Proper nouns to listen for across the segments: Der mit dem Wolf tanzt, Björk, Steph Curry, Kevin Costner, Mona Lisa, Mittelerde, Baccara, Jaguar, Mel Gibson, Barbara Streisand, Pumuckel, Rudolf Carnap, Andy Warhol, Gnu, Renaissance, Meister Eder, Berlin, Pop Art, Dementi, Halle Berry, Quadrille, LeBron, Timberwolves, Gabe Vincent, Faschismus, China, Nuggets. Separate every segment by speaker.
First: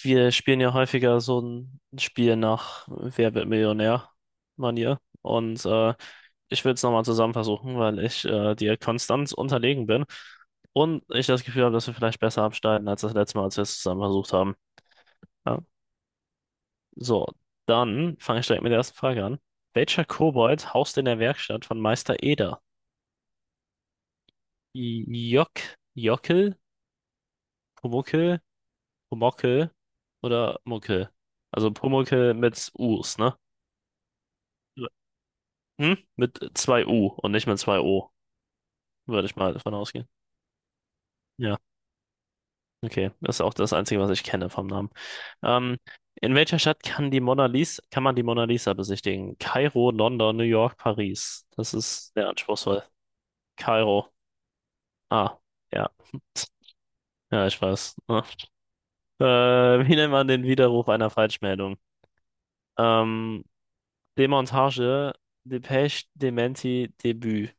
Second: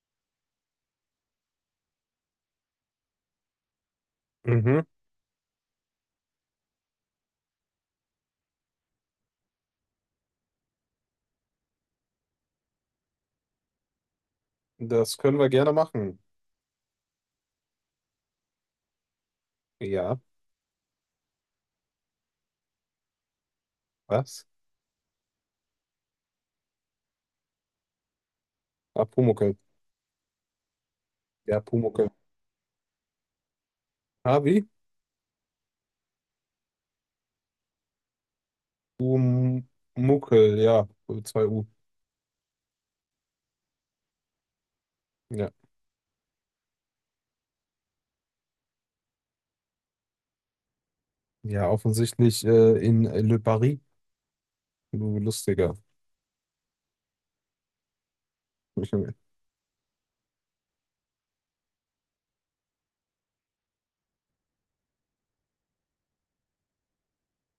Speaker 1: Wir spielen ja häufiger so ein Spiel nach Wer wird
Speaker 2: Mhm.
Speaker 1: Millionär-Manier. Ich will es nochmal zusammen versuchen, weil ich dir konstant unterlegen bin und ich das Gefühl habe, dass wir vielleicht besser abschneiden als das letzte Mal, als wir es zusammen versucht haben.
Speaker 2: Das können wir
Speaker 1: Ja.
Speaker 2: gerne machen.
Speaker 1: So, dann fange ich direkt mit der ersten Frage an. Welcher
Speaker 2: Ja,
Speaker 1: Kobold haust in der Werkstatt von Meister Eder?
Speaker 2: was?
Speaker 1: Jock, Jockel, Pumuckel,
Speaker 2: Ah, Pumuckel.
Speaker 1: Pumuckel oder Muckel?
Speaker 2: Ja,
Speaker 1: Also
Speaker 2: Pumuckel.
Speaker 1: Pumuckel mit Us, ne?
Speaker 2: Ah, wie?
Speaker 1: Hm? Mit zwei u und nicht mit zwei o würde ich mal davon ausgehen.
Speaker 2: Pumuckel, ja. 2
Speaker 1: Ja,
Speaker 2: U.
Speaker 1: okay. Das ist auch das Einzige, was ich kenne vom Namen.
Speaker 2: Ja.
Speaker 1: Ähm, in welcher Stadt kann die Mona Lisa, kann man die Mona Lisa besichtigen? Kairo, London, New York, Paris.
Speaker 2: Ja,
Speaker 1: Das ist sehr
Speaker 2: offensichtlich
Speaker 1: anspruchsvoll.
Speaker 2: in Le Paris.
Speaker 1: Kairo.
Speaker 2: Du
Speaker 1: Ah,
Speaker 2: lustiger.
Speaker 1: ja. Ja, ich weiß. Ja. Wie nennt man den Widerruf einer Falschmeldung? Ähm, Demontage, Depeche, Dementi, Debüt.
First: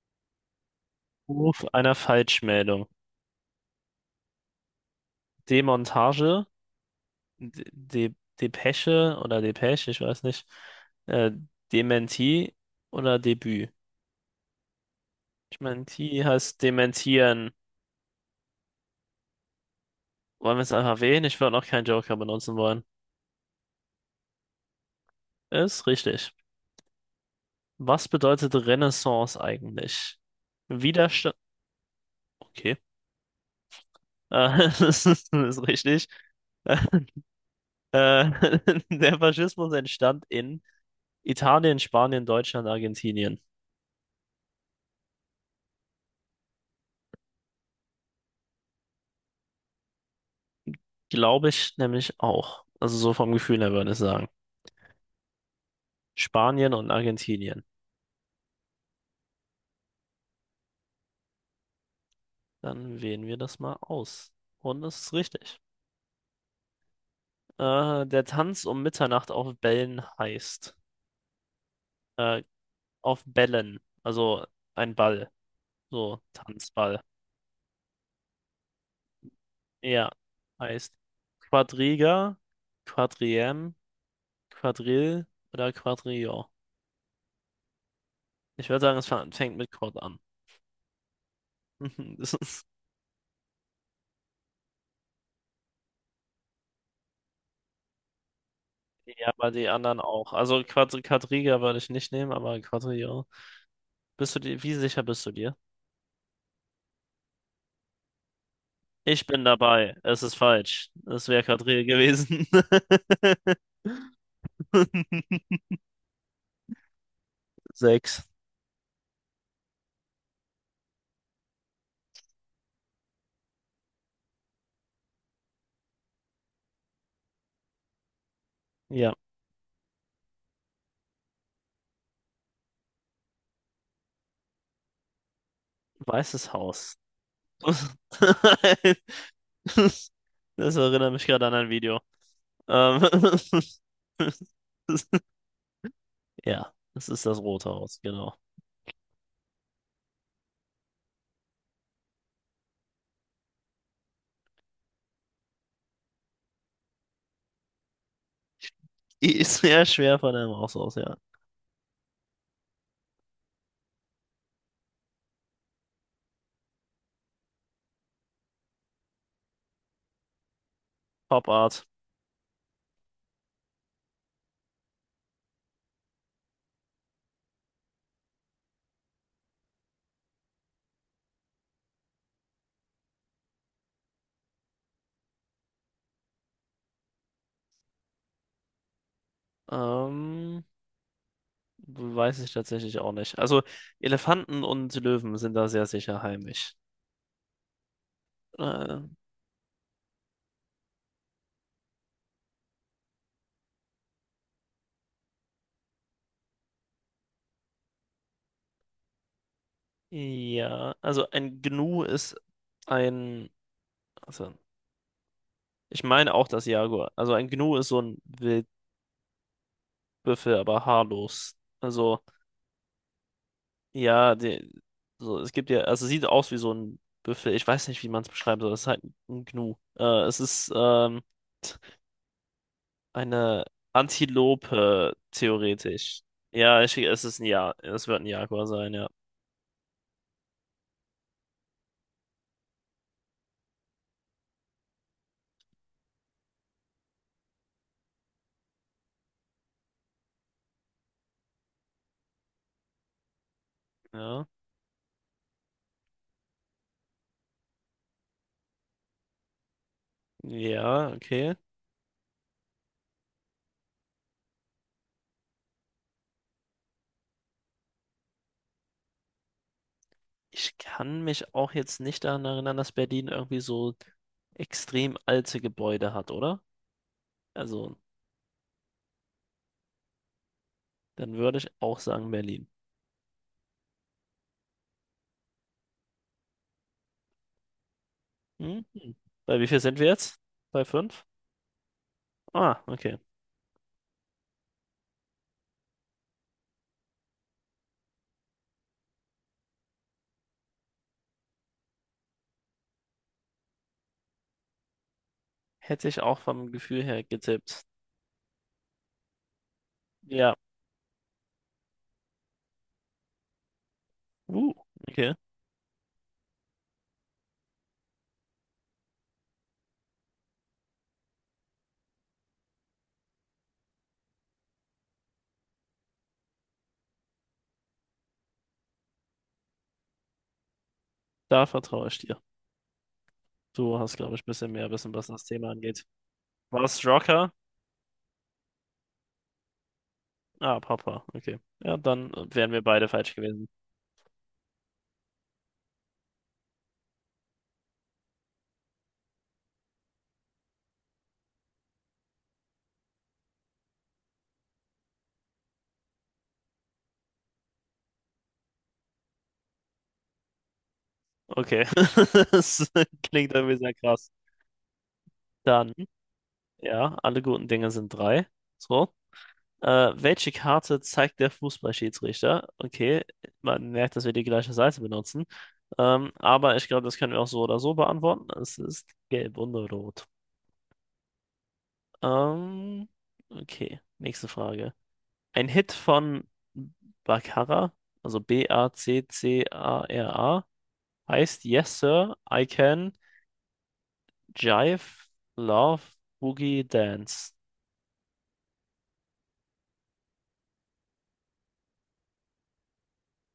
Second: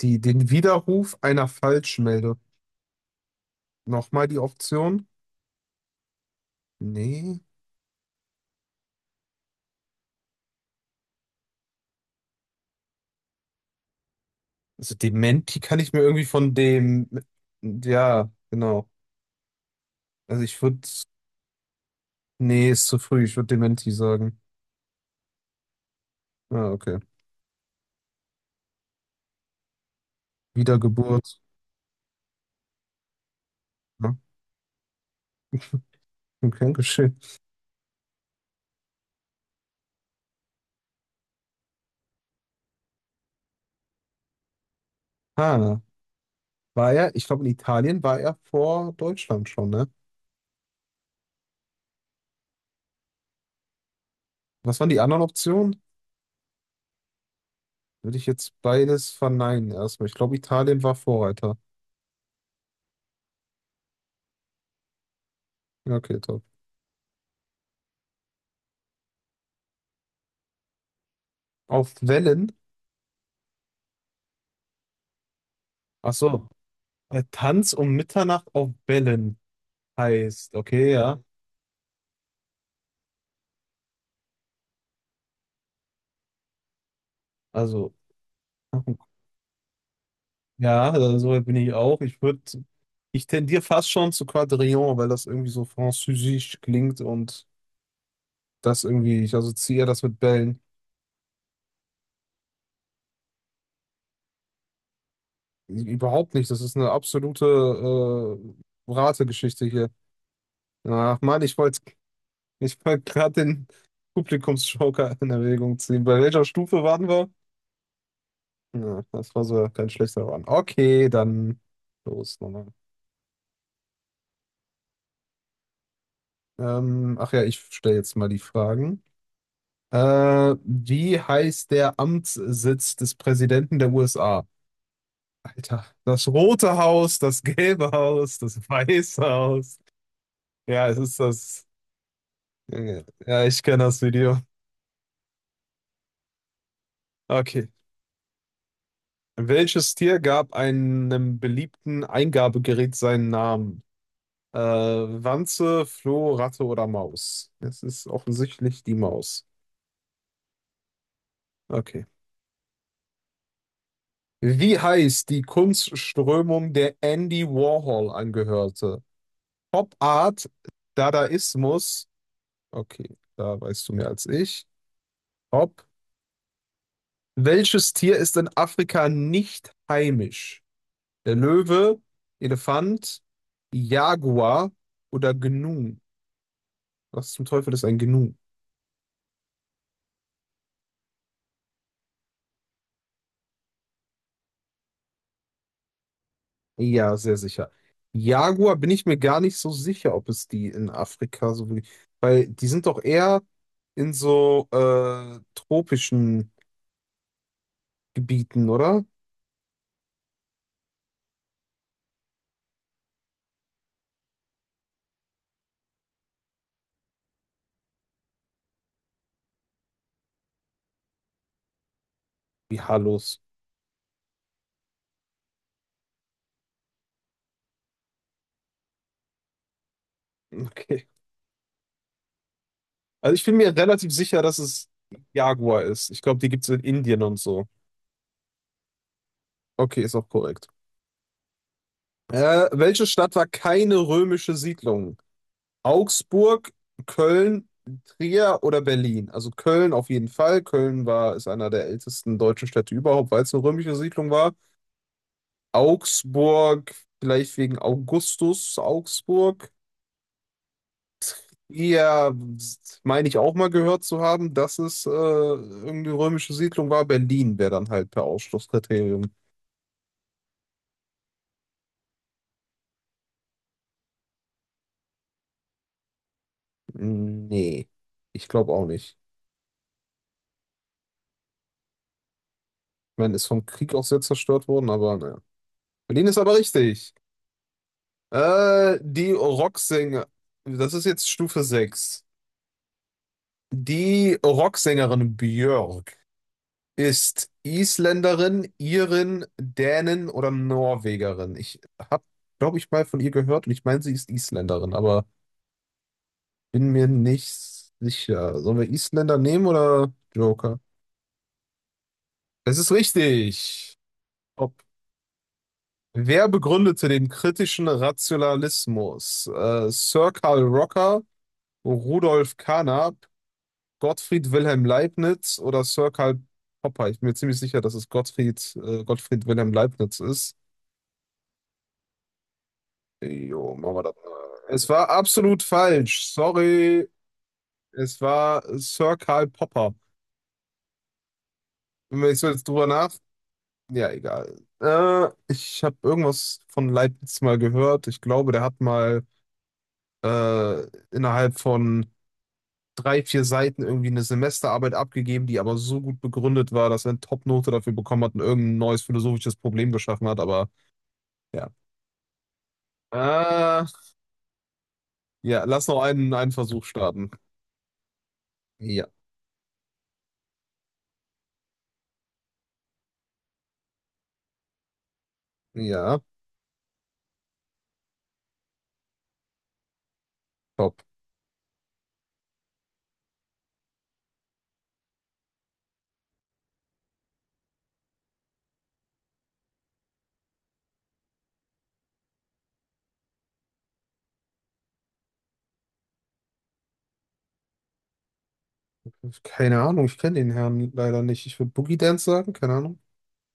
Speaker 2: Die, den Widerruf einer
Speaker 1: Ruf einer
Speaker 2: Falschmeldung.
Speaker 1: Falschmeldung.
Speaker 2: Nochmal die Option?
Speaker 1: Demontage,
Speaker 2: Nee.
Speaker 1: De De Depeche oder Depeche, ich weiß nicht. Äh, Dementi oder Debüt?
Speaker 2: Also
Speaker 1: Ich
Speaker 2: Dementi kann
Speaker 1: meine,
Speaker 2: ich mir
Speaker 1: T
Speaker 2: irgendwie von
Speaker 1: heißt
Speaker 2: dem.
Speaker 1: dementieren.
Speaker 2: Ja, genau. Also
Speaker 1: Wollen
Speaker 2: ich
Speaker 1: wir es
Speaker 2: würde.
Speaker 1: einfach wählen? Ich würde noch keinen Joker benutzen
Speaker 2: Nee,
Speaker 1: wollen.
Speaker 2: ist zu früh. Ich würde Dementi sagen.
Speaker 1: Ist richtig.
Speaker 2: Ah, okay.
Speaker 1: Was bedeutet Renaissance eigentlich? Widerstand.
Speaker 2: Wiedergeburt.
Speaker 1: Okay.
Speaker 2: Ja,
Speaker 1: Das ist richtig.
Speaker 2: okay, geschehen.
Speaker 1: Äh, der Faschismus entstand in Italien, Spanien, Deutschland, Argentinien.
Speaker 2: Ah, war er, ich glaube, in Italien war er vor Deutschland schon, ne?
Speaker 1: Glaube ich nämlich auch. Also so vom Gefühl her würde ich sagen.
Speaker 2: Was waren die anderen Optionen?
Speaker 1: Spanien und Argentinien.
Speaker 2: Würde ich jetzt beides verneinen erstmal. Ich glaube, Italien war Vorreiter.
Speaker 1: Dann wählen wir das mal aus. Und das ist richtig.
Speaker 2: Ja, okay, top.
Speaker 1: Der Tanz um Mitternacht auf Bällen heißt.
Speaker 2: Auf
Speaker 1: Äh,
Speaker 2: Wellen?
Speaker 1: auf Bällen. Also ein Ball.
Speaker 2: Ach
Speaker 1: So,
Speaker 2: so,
Speaker 1: Tanzball.
Speaker 2: der Tanz um Mitternacht auf Wellen
Speaker 1: Ja,
Speaker 2: heißt,
Speaker 1: heißt
Speaker 2: okay, ja.
Speaker 1: Quadriga, Quadriem, Quadrille oder Quadrillon.
Speaker 2: Also,
Speaker 1: Ich würde sagen, es fängt mit Quad an.
Speaker 2: ja, also so weit bin ich auch.
Speaker 1: Das ist,
Speaker 2: Ich tendiere fast schon zu Quadrillon, weil das irgendwie so französisch klingt und das irgendwie,
Speaker 1: ja,
Speaker 2: ich
Speaker 1: aber die
Speaker 2: assoziiere
Speaker 1: anderen
Speaker 2: das mit
Speaker 1: auch.
Speaker 2: Bällen.
Speaker 1: Also Quadriga würde ich nicht nehmen, aber Quadrillon. Wie sicher bist du dir?
Speaker 2: Überhaupt nicht. Das ist eine absolute
Speaker 1: Ich bin
Speaker 2: Rategeschichte hier.
Speaker 1: dabei. Es ist falsch.
Speaker 2: Ach
Speaker 1: Es
Speaker 2: Mann,
Speaker 1: wäre Quadrille gewesen.
Speaker 2: ich wollt gerade den Publikumsjoker in Erwägung ziehen. Bei welcher Stufe waren wir?
Speaker 1: Sechs.
Speaker 2: Ja, das war so kein schlechter Run. Okay, dann los nochmal. Ach ja, ich stelle jetzt mal die Fragen.
Speaker 1: Ja,
Speaker 2: Wie heißt der Amtssitz des Präsidenten der USA? Alter, das
Speaker 1: Weißes
Speaker 2: Rote
Speaker 1: Haus.
Speaker 2: Haus, das Gelbe Haus, das Weiße Haus.
Speaker 1: Das
Speaker 2: Ja, es
Speaker 1: erinnert
Speaker 2: ist
Speaker 1: mich gerade an
Speaker 2: das.
Speaker 1: ein Video. Ähm,
Speaker 2: Ja, ich kenne das Video.
Speaker 1: ja, es ist das
Speaker 2: Okay.
Speaker 1: Rote Haus, genau.
Speaker 2: Welches Tier gab einem beliebten Eingabegerät seinen Namen? Wanze, Floh, Ratte oder Maus? Es ist offensichtlich die
Speaker 1: Die
Speaker 2: Maus.
Speaker 1: ist sehr schwer von einem Haus aus, ja.
Speaker 2: Okay. Wie heißt die Kunstströmung, der Andy Warhol angehörte? Pop Art,
Speaker 1: Pop Art.
Speaker 2: Dadaismus. Okay, da weißt du mehr als ich. Pop. Welches Tier ist in Afrika nicht heimisch? Der Löwe, Elefant, Jaguar oder Gnu. Was zum Teufel ist ein Gnu?
Speaker 1: Ähm, Weiß ich tatsächlich auch nicht. Also Elefanten und Löwen sind da sehr sicher heimisch.
Speaker 2: Ja, sehr sicher. Jaguar bin
Speaker 1: Äh,
Speaker 2: ich mir gar nicht so sicher, ob es die in Afrika so wirklich. Weil die sind doch eher in so tropischen Gebieten, oder?
Speaker 1: Ja, also ein ein, also ich meine auch das Jaguar. Also ein Gnu ist so ein Wildbüffel, aber haarlos. Also
Speaker 2: Wie Halos.
Speaker 1: ja, so es gibt ja, also sieht aus wie so ein Büffel. Ich weiß nicht, wie man es beschreiben soll. Es ist halt ein Gnu. Es ist
Speaker 2: Okay. Also ich bin
Speaker 1: eine
Speaker 2: mir relativ sicher, dass es
Speaker 1: Antilope
Speaker 2: Jaguar ist. Ich
Speaker 1: theoretisch.
Speaker 2: glaube, die gibt es in
Speaker 1: Ja,
Speaker 2: Indien
Speaker 1: es
Speaker 2: und
Speaker 1: ist
Speaker 2: so.
Speaker 1: Es wird ein Jaguar sein, ja.
Speaker 2: Okay, ist auch korrekt. Welche Stadt war keine römische Siedlung? Augsburg, Köln, Trier oder Berlin. Also Köln auf jeden Fall. Köln war, ist einer der ältesten deutschen Städte überhaupt, weil es eine römische Siedlung
Speaker 1: Ja,
Speaker 2: war. Augsburg, vielleicht wegen Augustus Augsburg.
Speaker 1: ja, okay.
Speaker 2: Ja, meine ich auch mal gehört zu haben, dass es irgendeine römische Siedlung war. Berlin wäre dann halt per Ausschlusskriterium.
Speaker 1: Ich kann mich auch jetzt nicht daran erinnern, dass Berlin irgendwie so extrem alte Gebäude hat, oder?
Speaker 2: Nee,
Speaker 1: Also,
Speaker 2: ich glaube auch nicht.
Speaker 1: dann würde ich auch sagen Berlin.
Speaker 2: Ich meine, ist vom Krieg auch sehr zerstört worden, aber naja. Berlin ist aber richtig.
Speaker 1: Mhm.
Speaker 2: Äh, die
Speaker 1: Bei wie viel sind wir
Speaker 2: Rocksänger,
Speaker 1: jetzt? Bei
Speaker 2: das ist
Speaker 1: fünf?
Speaker 2: jetzt Stufe 6.
Speaker 1: Ah, okay.
Speaker 2: Die Rocksängerin Björk ist Isländerin, Irin, Dänin oder Norwegerin. Habe, glaube ich, mal von ihr gehört und ich meine, sie ist Isländerin, aber
Speaker 1: Hätte ich auch vom
Speaker 2: bin
Speaker 1: Gefühl
Speaker 2: mir
Speaker 1: her getippt.
Speaker 2: nicht sicher. Sollen wir Isländer nehmen oder
Speaker 1: Ja.
Speaker 2: Joker? Es ist richtig. Ob.
Speaker 1: Uh, okay.
Speaker 2: Wer begründete den kritischen Rationalismus? Sir Karl Rocker, Rudolf Carnap, Gottfried Wilhelm Leibniz oder Sir Karl Popper. Ich bin mir ziemlich sicher, dass es Gottfried Wilhelm Leibniz ist.
Speaker 1: Da vertraue ich dir.
Speaker 2: Jo, machen
Speaker 1: Du
Speaker 2: wir das
Speaker 1: hast, glaube ich, ein
Speaker 2: mal.
Speaker 1: bisschen
Speaker 2: Es
Speaker 1: mehr
Speaker 2: war
Speaker 1: Wissen, was das
Speaker 2: absolut
Speaker 1: Thema angeht.
Speaker 2: falsch.
Speaker 1: War es
Speaker 2: Sorry.
Speaker 1: Rocker?
Speaker 2: Es war Sir Karl Popper.
Speaker 1: Ah, Papa. Okay. Ja,
Speaker 2: Und wenn
Speaker 1: dann
Speaker 2: ich so jetzt
Speaker 1: wären wir
Speaker 2: drüber
Speaker 1: beide
Speaker 2: nach.
Speaker 1: falsch gewesen.
Speaker 2: Ja, egal. Ich habe irgendwas von Leibniz mal gehört. Ich glaube, der hat mal äh, innerhalb von drei, vier Seiten irgendwie eine Semesterarbeit abgegeben, die aber so gut begründet war, dass er eine Top-Note dafür bekommen hat und irgendein neues philosophisches Problem geschaffen hat. Aber ja.
Speaker 1: Okay. Das klingt irgendwie
Speaker 2: Äh,
Speaker 1: sehr krass.
Speaker 2: ja, lass
Speaker 1: Dann
Speaker 2: einen Versuch
Speaker 1: ja,
Speaker 2: starten.
Speaker 1: alle guten Dinge sind drei.
Speaker 2: Ja,
Speaker 1: So. Welche Karte zeigt der Fußballschiedsrichter? Okay, man merkt, dass wir die gleiche Seite benutzen.
Speaker 2: ja,
Speaker 1: Aber ich glaube, das können wir auch so oder so beantworten. Es ist gelb und rot.
Speaker 2: top.
Speaker 1: Ähm, okay, nächste Frage. Ein Hit von Baccara, also B-A-C-C-A-R-A, heißt Yes, Sir, I Can Jive, Love, Boogie, Dance.
Speaker 2: Keine Ahnung, ich kenne den Herrn leider nicht. Ich würde Boogie Dance sagen, keine Ahnung.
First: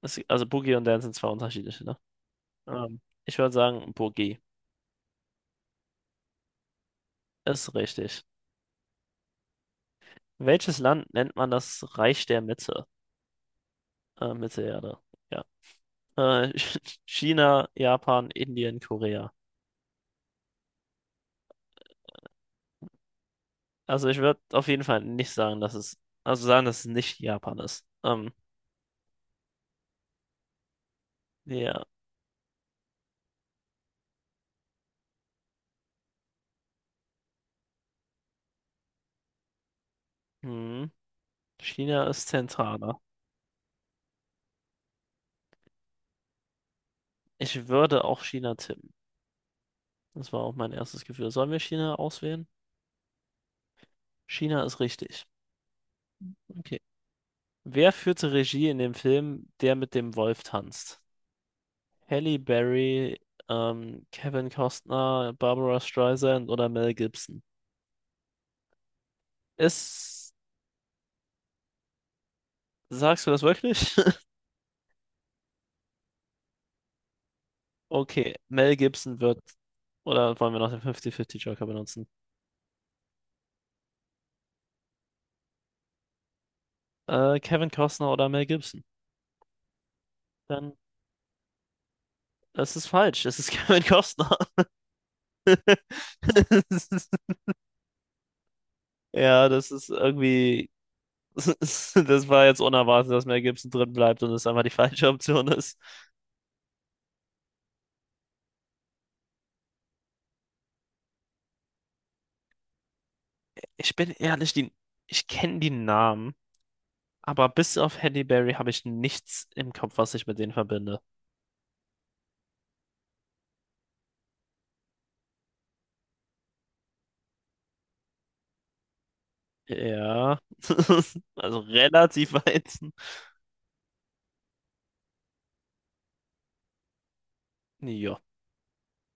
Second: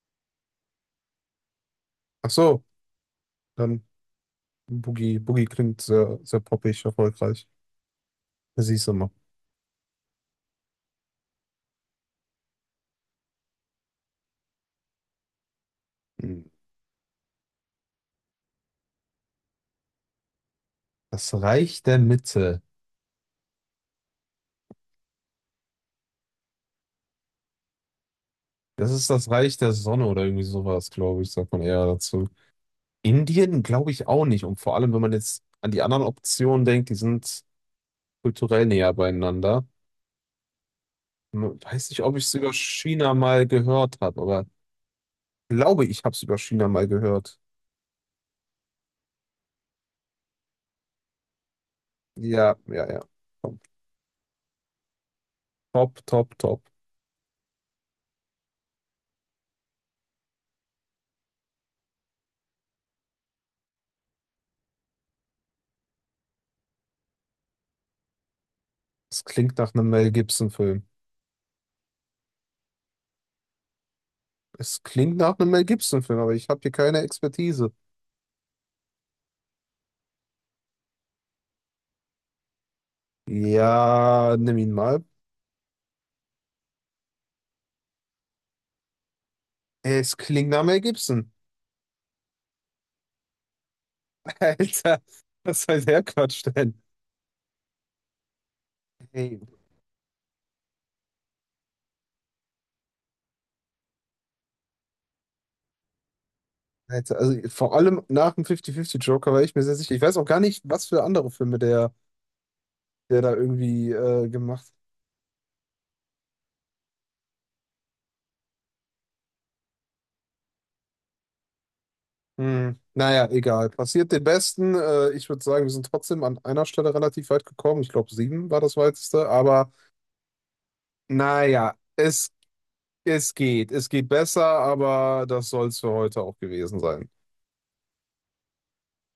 Speaker 1: Das, also Boogie und Dance sind zwei unterschiedliche, ne?
Speaker 2: Ach so,
Speaker 1: Ich würde
Speaker 2: dann
Speaker 1: sagen, Burgi
Speaker 2: Boogie. Boogie klingt sehr, sehr poppig, erfolgreich.
Speaker 1: ist richtig.
Speaker 2: Das siehst du mal.
Speaker 1: Welches Land nennt man das Reich der Mitte? Mittelerde. Ja.
Speaker 2: Hm.
Speaker 1: Äh, China, Japan, Indien, Korea.
Speaker 2: Das Reich der Mitte.
Speaker 1: Also ich würde auf jeden Fall nicht sagen, also sagen, dass es nicht Japan ist.
Speaker 2: Das ist das Reich der Sonne oder irgendwie sowas, glaube ich, sagt man
Speaker 1: Ja.
Speaker 2: eher dazu. Indien glaube ich auch nicht. Und vor allem, wenn man jetzt an die anderen Optionen denkt, die sind kulturell näher beieinander.
Speaker 1: Hm.
Speaker 2: Hm, weiß nicht,
Speaker 1: China
Speaker 2: ob ich
Speaker 1: ist
Speaker 2: es über
Speaker 1: zentraler.
Speaker 2: China mal gehört habe, aber glaube ich, habe es über China mal gehört.
Speaker 1: Ich würde auch China tippen. Das war auch mein erstes Gefühl. Sollen wir China auswählen?
Speaker 2: Ja, ja, ja.
Speaker 1: China ist richtig.
Speaker 2: Top, top, top.
Speaker 1: Okay. Wer führte Regie in dem Film Der mit dem Wolf tanzt? Halle Berry, Kevin Costner, Barbara Streisand oder Mel Gibson.
Speaker 2: Es klingt nach einem Mel
Speaker 1: Ist,
Speaker 2: Gibson-Film.
Speaker 1: sagst du das wirklich?
Speaker 2: Es klingt nach einem Mel Gibson-Film, aber ich habe hier keine Expertise.
Speaker 1: Okay, oder wollen wir noch den 50-50 Joker benutzen?
Speaker 2: Ja, nimm ihn mal.
Speaker 1: Kevin Costner oder Mel Gibson?
Speaker 2: Es klingt nach
Speaker 1: Dann,
Speaker 2: Mel Gibson.
Speaker 1: es ist falsch, es ist Kevin Costner.
Speaker 2: Alter, was soll der Quatsch denn? Hey,
Speaker 1: Ja, das ist irgendwie, das war jetzt unerwartet, dass Mel Gibson drin bleibt und es einfach die falsche Option ist.
Speaker 2: also vor allem nach dem 50-50 Joker war ich mir sehr sicher. Ich weiß auch gar nicht, was für andere Filme der da irgendwie
Speaker 1: Ich bin ehrlich,
Speaker 2: gemacht hat.
Speaker 1: ich kenne die Namen. Aber bis auf Halle Berry habe ich nichts im Kopf, was ich mit denen verbinde.
Speaker 2: Hm. Naja, egal. Passiert den Besten. Ich würde sagen, wir sind trotzdem an einer Stelle relativ weit gekommen. Ich glaube, 7 war das weiteste. Aber
Speaker 1: Ja, also
Speaker 2: naja,
Speaker 1: relativ weit.
Speaker 2: es geht. Es geht besser, aber das soll es für heute auch gewesen sein.
Speaker 1: Ja.